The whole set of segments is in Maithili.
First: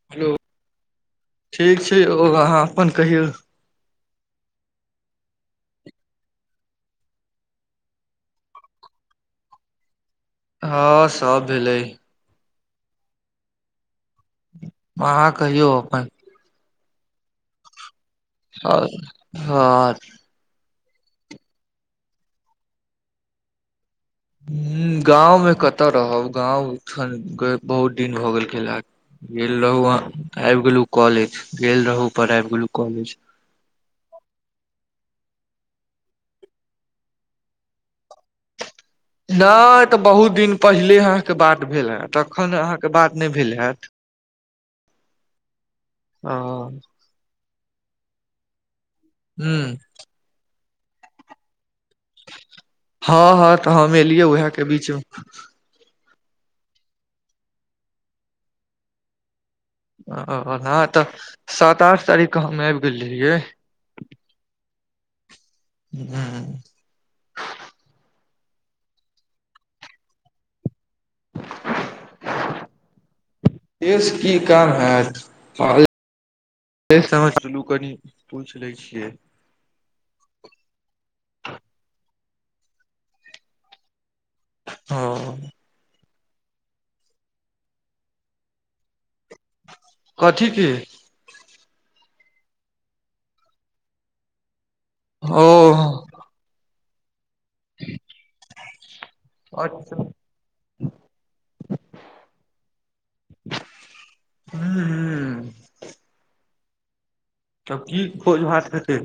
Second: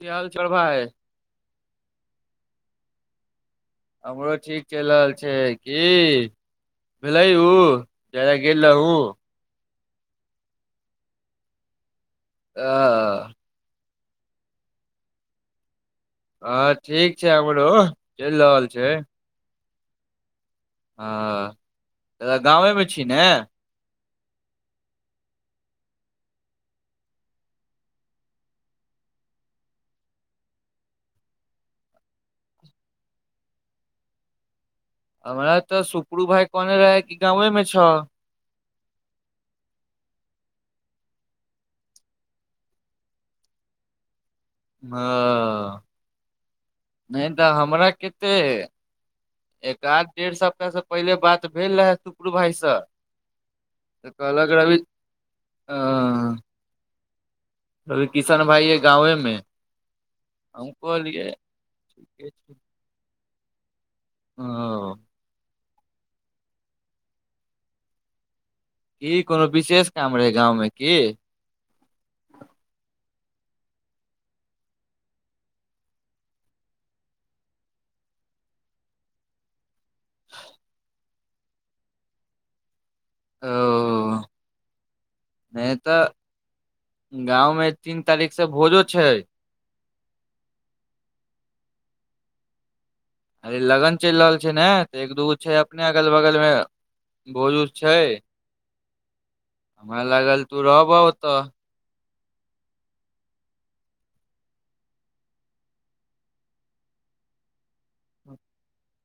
की हाल हेलो चाल भाइ? ठीक छै ओ अहाँ अपन कहियौ? हमरो ठीक चलि रहल छै की भेलै उ जैले गेल रहु? हँ सब भेलै। आ अहाँ कहियौ अपन हँ ठीक छै हमरो रहल आओर छै हँ हँ गाँवेमे छी ने हुँ गाँवमे कतऽ रहब गाँव एखन बहुत दिन भऽ गेल गेला गेल रहू अहाँ आबि गेलु कॉलेज गेल रहू पर आबि गेलु कॉलेज हमरा तऽ सुपरू भाय कहने रहै कि गावे मे छौ नय तऽ बहुत दिन पहिले अहाँके बात भेल हेैत तखन अहाँके बात नय भेल हैत हँ ह नय तऽ हमरा केते ह एकआध डेढ़ सप्ताह से पहिले बात भेल रहै सुपरू भाइ सँ हँ हँ तऽ हम एलियै उहे के बीचमे ओ कहलकै किशन भाई अय गाँंवे मे। हम ह तऽ कहलियै सात आठ ठीके तारीख के हम आइब गेल रहियै ह हँ ई कोनो विशेष काम रहे गाँंवमे की [unintelligible] केस की काम हे फ चलू कनि पूइछ लै छियै ह [unintelligible] ओ हँ नै तऽ गाँवमे तीन तारीख से भोजो छै कथी के अभी लगन चैल रहल छै ने तऽ एक दूगो ओ छै अपने अगल बगल में भोज उज छै हमरा लागल तू रहब ओतऽ हुॅं हँ तब की खोज भात हेतै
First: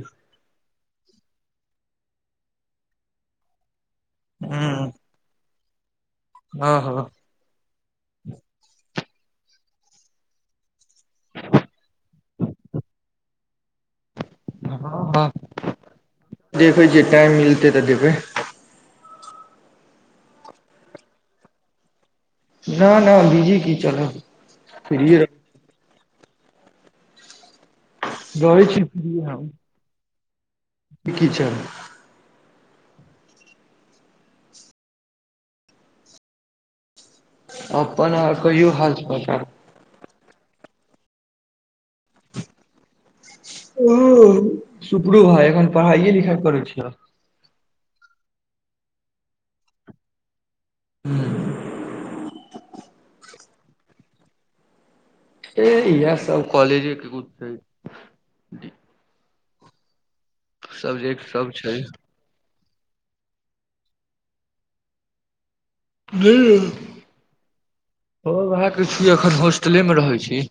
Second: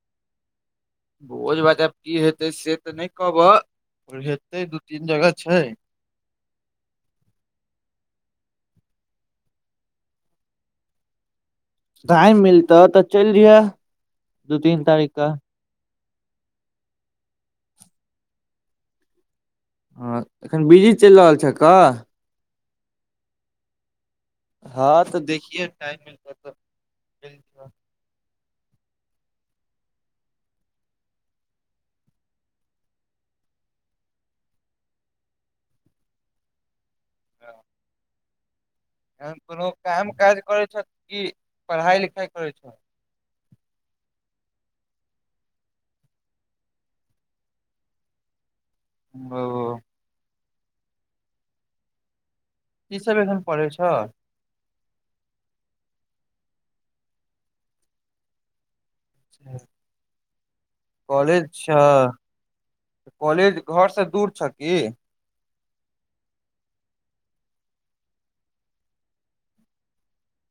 भोज भात आब की हेतै से तऽ नझ कहबह हेतै दू तीन जगह छै हँ हँ टाइम मिलत तऽ चैल जैह हँ देखै छीयै टाइम मिलतै तऽ देखबै हँ एखन बिजी चैलल रहल छ क न न बीजी की चलब हँ स फ्रीये रहै देखिए टाइम म रहै छी [unintelligible] हम कि छै अपन आओर कहियौ हाल तहन समाचार कोनो काम काज करे छ तु कि पढ़ाई लिखाई करै छ ओ सुपरु भाय एखन पढ़ाइए लिखाइए करै छिय ओ हुॅं की सब एखन पडहै छ इहे सब कॉलेजो [unintelligible] अ [inaudible] सब्जेक्ट कॉलेज सब छ छै कॉलेज घरसँ दूर छ की [unintelligible] ओहे छी अखन होस्टले मे रहै छी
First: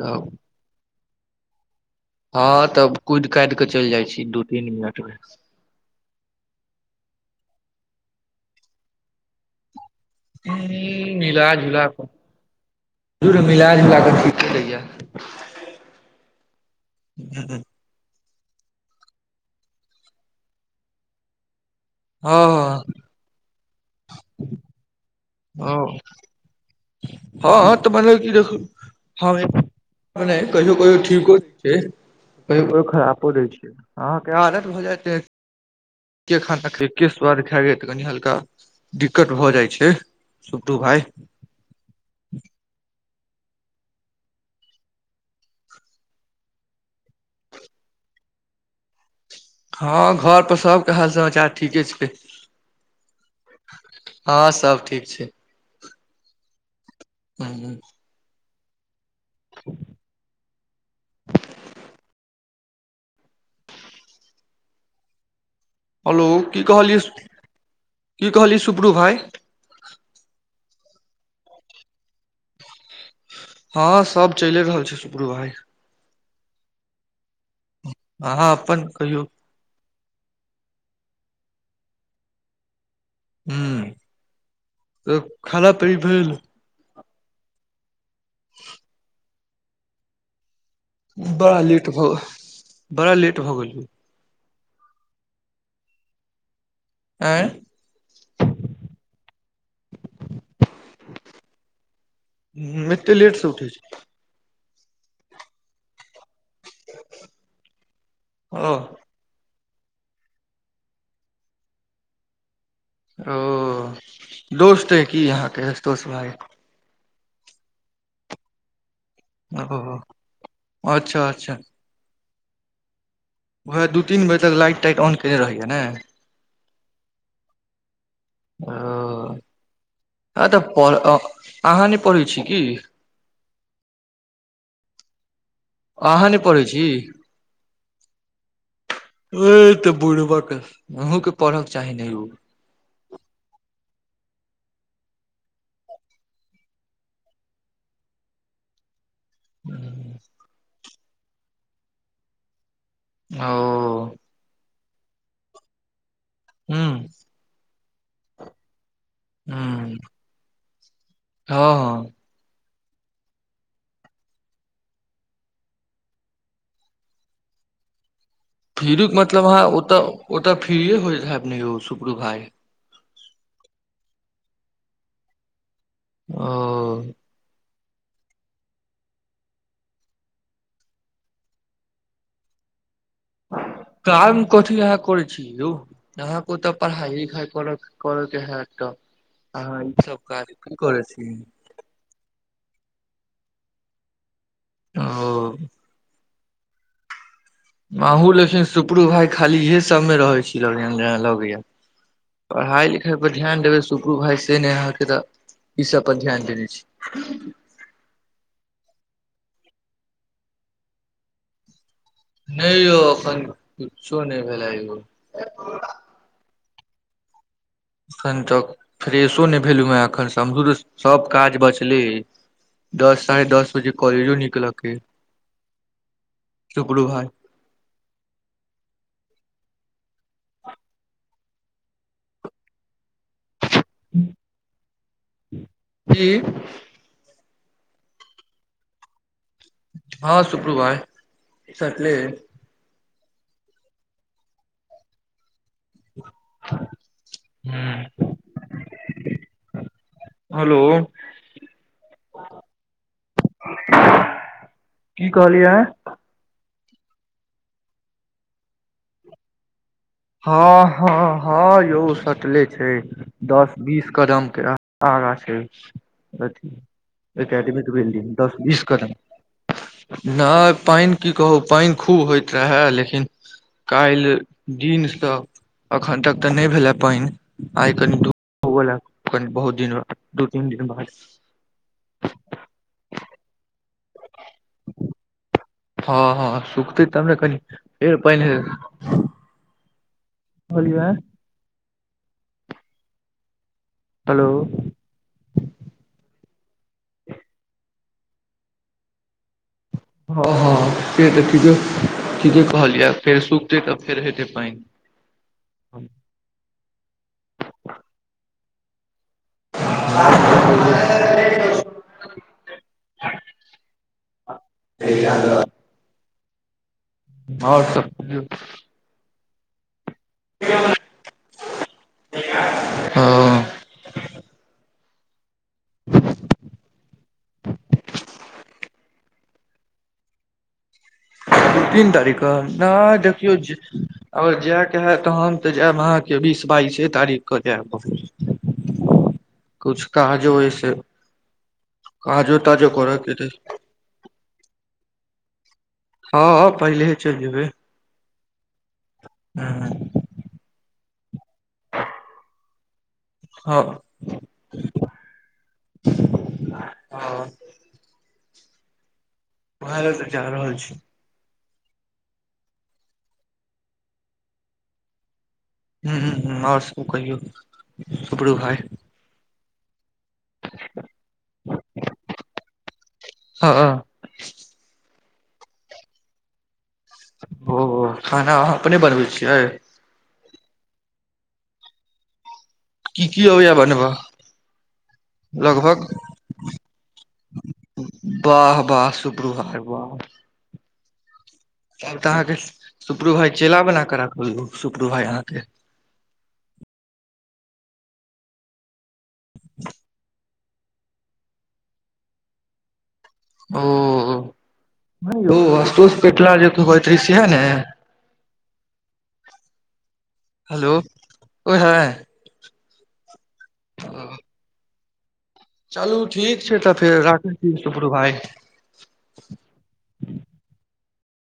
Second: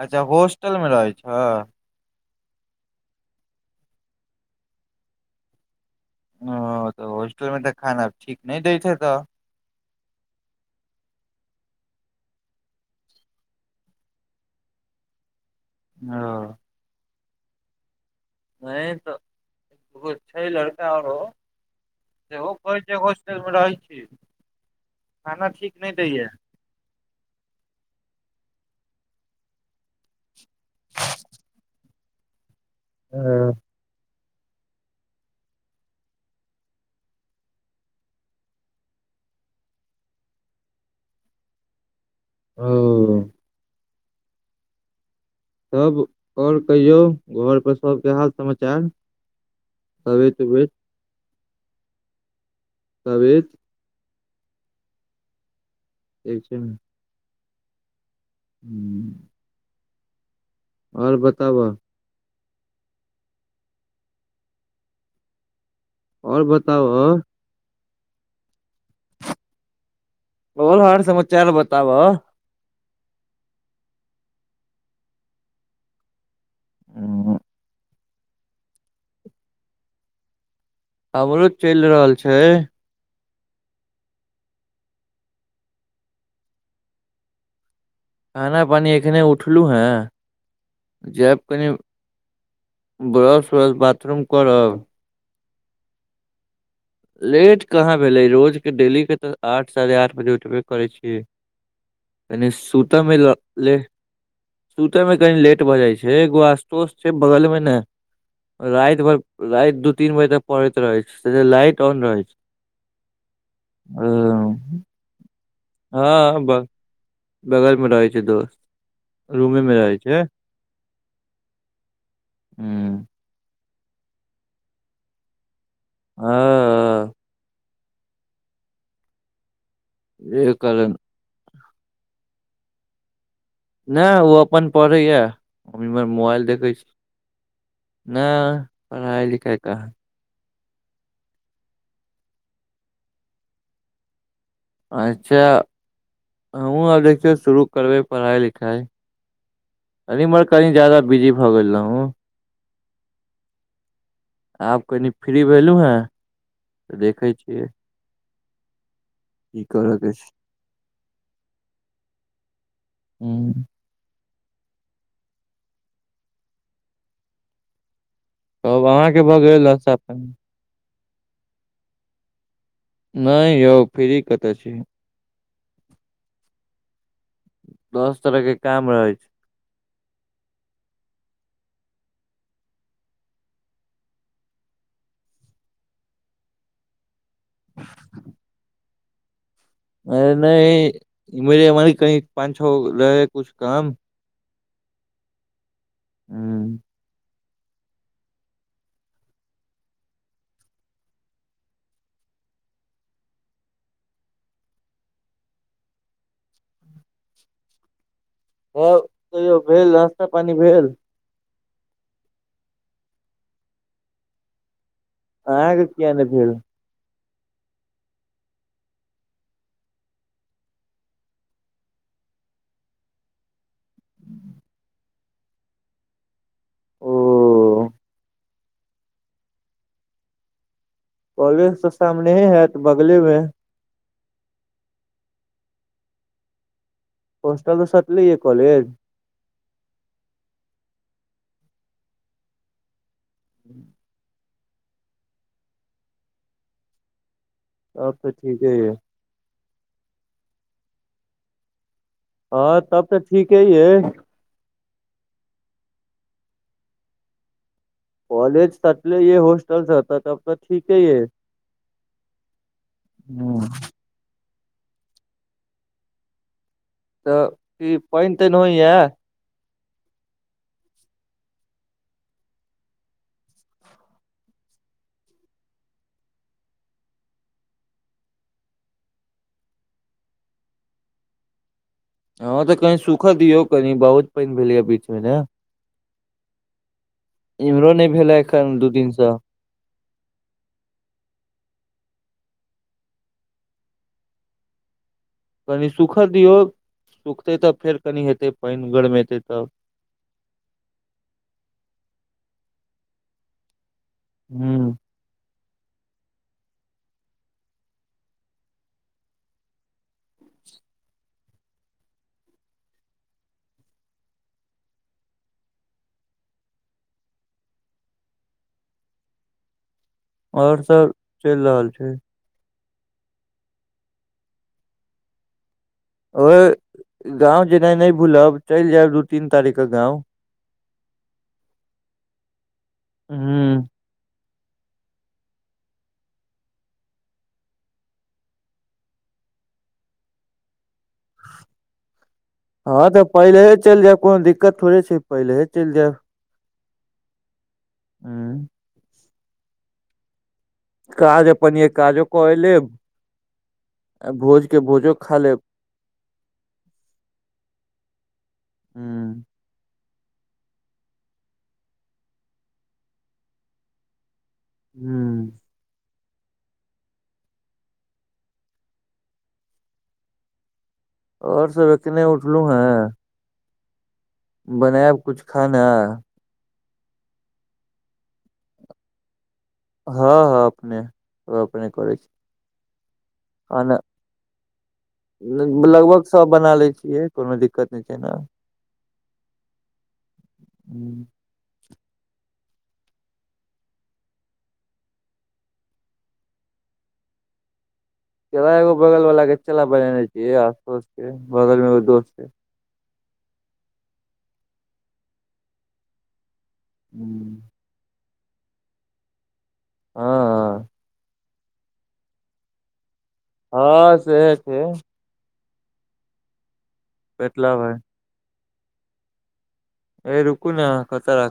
तऽ अच्छा होस्टल मे रहै छ हँ तब कुइद कैद कऽ चैल जाइ छी दू तीन मिनट मे ओ तऽ होॉस्टल मे तऽ खाना ठीक नै दैत हे तऽ [unintelligible] मिला जूला क धूर मिलाजुला क ठीके दैय ह ह [inaudible] नै तऽ एगो छै लड़का आरो सेहो कहे हँ छै हॉस्टल मे हम रहै छी खाना ठीक हँ नै दैय हँ तऽ भने की देखू हँ मने कहियो कहियो ठीको होय छै कहियो कहियो खरापो रहै छै अहाँके आदत भऽ जायत एक्के खाना खा एक्के स्वाद खा गेल तऽ कनि हल्का दिक्कत भऽ जाइ छै सुुतु भाई ओ तब आओर कहीयौ घर पर सबके हाल समाचार हँ तबियत घर पर उबियत सबके हाल समाचार ठीके छै नवीन हँ सब ठीक छै ठीक छै ने ह ह हू [inaudible] आओर बताबऽ हेलो और की कहलियै बताबऽ की कहलियै सुप्रु भाई आओर हाल समाचार बताबऽ हँ सब चैले रहल छै सुपरु भाई आंहा अप्पन कहियौ हमरो चलि रहल छै हूं त खरा पीना भेल खाना पानि एखने उठलौं हेँ जेऽब बड़ा कनि लेट भ बड़ा लेट ब्रश भऽ व्रश गेल बाथरूम करब आँय लेट कहाँ भेलै रोजके डेली के तऽ आठ साढ़े आठ बजे उठबे करै छियै कनी सूतऽ एते मे ल लेट से उठै ले छी सुतय मे कनि लेट भऽ जाइ छै एगो आस्तोस छै बगल मे ने ओ राति भरि राइत दू तीन बजे तक पड़ति रहै छै से लाइट ऑन रहै छै ओ दोस्त अय की आंहा के हँ ब बगल मे रहै छै दोस्त रूमे मे ओ रहै छै अच्छा अच्छा हूं उएह दू तीन बजे तक लाइट ताइट ऑन केने रहैया नय अ ओ हँ कारण तऽ अहाँ नय पढ़ै छी की नय ओ अपन पढ़ैया हम इमहर अहाँ नहि मोबाइल पढ़ै देखै छी नय पढ़ाइ लिखाइ कहाँ अहुँके पढ़क चाही न यौ अच्छा हमहूँ आब देखियौ शुरू करबै पढ़ाई लिखाई कनि ईमहर कनि जादा बिजी भऽ गेल रहौं ओ आब कनि फ्री भेलूं हेँ तऽ हूँ देखै छियै कि करै हँ के छै हँ हं उं तब फिरु अहाँके भऽ मतलब गेल अहाँ नाश्ता ओतऽ पानी ओतऽ फिरिये होइत हेऽबन यौ शुक्रु भाय नय यौ फ्री कतऽ छी ओ दस तरहके काम रहै छै काम कथी अहाँ करै छी यौ अहाँके ओतऽ पढ़ाइये लिखाइ कर के कर के हे ट अरे नय मर एम्हर कनी पाँच छओ गो रहै हय कुछ काम ओ हुँ अहूँ लेकिन सुपरू भाय खाली इहे सभमे रहै छी लगैये पढ़ाइ लिखाइ पर ध्यान देबै सुपरू भाय से नय अहाँके तऽ ई सब पर ध्यान देने छी आओर कहियौ भेल नास्ता पानी भेल नय यौ एखन किच्छो नय भेलै यौ अहाँ के किये नय भेल एखन तक फ्रेशो नय भेलु हेँ एखन समझू जे सभ काज बचले अछि। दस साढ़े दस बजे कॉलेजो निकलके अय सुपरू भाइ ओ कॉलेज तऽ सामनेहे हैत बगले मे की होस्टल से सटले ये कॉलेज हँ सुप्रू भाइ सटले अछि हूँ तब तऽ ठीके अय हेलो हँ तब तऽ ठीके यइ की कहलियै अहाँ कॉलेज सटले ये होस्ट चल जा तऽ तब तऽ हँ ठीके हँ ये हँ यौ सटले छै हूं दस बीस कदम के आगा छै अथी तऽ एकेडमिक की बिल्डिंग पानि तानि दस बीस होइया कदम नय पानि की कहू पानि खूब होइत रहै लेकिन काल्हि दिनसँ एखन तक तऽ नय भेलए पानि आइ कनी धु उ बला कनी बहुत दिन बाद दू तीन दिन बाद हँ तऽ कनी सुखऽ दियौ कनी बहुत पानी भेलैये बीच मे ने हँ हँ सुखतै तबने कनी इम्हरो नहि फेर भेले पानि एखन दू दिन से कहलिये हेलो कनी सुखऽ दियौ सुखतै तऽ फेर कनि हेतै पानि गरमेतै तब हँ हँ से तऽ ठीके ठीके कहलियै फेर सुखतै तऽ फेर हेतै पानि ह [inaudible] [inaudible] आओर सब कहियौ आओर सब चलि रहल छै हँ [inaudible] ओ गाँंव जेनाइ नय भूलब चलि जायब दू तीन तारीकके गाँंव दू तीन तारीख कऽ नय देखियौ जे हूँ आओर जायके हे तऽ हम तऽ जायब अहाँके बीस बाइसे तारीख के जायब कुछ काजो अय से काजो ताजो हँ करऽ तऽ के पहिलेहे चलि जायब कोनो दिक्कत थोड़े छै पहिलेहे चलि जायब हँ पहिलेहे चलि जेबै हूं हूं काज अपन यै काजो कये लेब हँ भोज के भोजो खाऽ लेब हूं ओहे ले त जा रहल छी हू हूं हूं हूं आओर सब कहियौ सुपरू भाय ह आओर सब एखने उठलू हें ह बनेअब कुछ खाना ओ खाना अहाँ अपने बनबै छियै हँ हँ अपने अपने करै छी की की अबैया खाना बनबऽ लगभग सब बना लै छियै कोनो दिक्कत नय छै न हू वाह वाह सुपरू भाय वाह तब तऽ अहाँके सुपुरू भाइ चेला बना कऽ राख सुपुरू भाय अहाँके त ओहे एगो बगल वाला के चेला बनेने छियै आसतोस के बगल मे दोस के ओ असुतोष पेटला जे हो्र से हे हूँ ने हँ हेलो कोई है हँ सेहे छै तऽ चलू ठीक छै तऽ फेर राखै छी पेटला भाय सुपरू भाइ ए रुकू ने कतऽ रा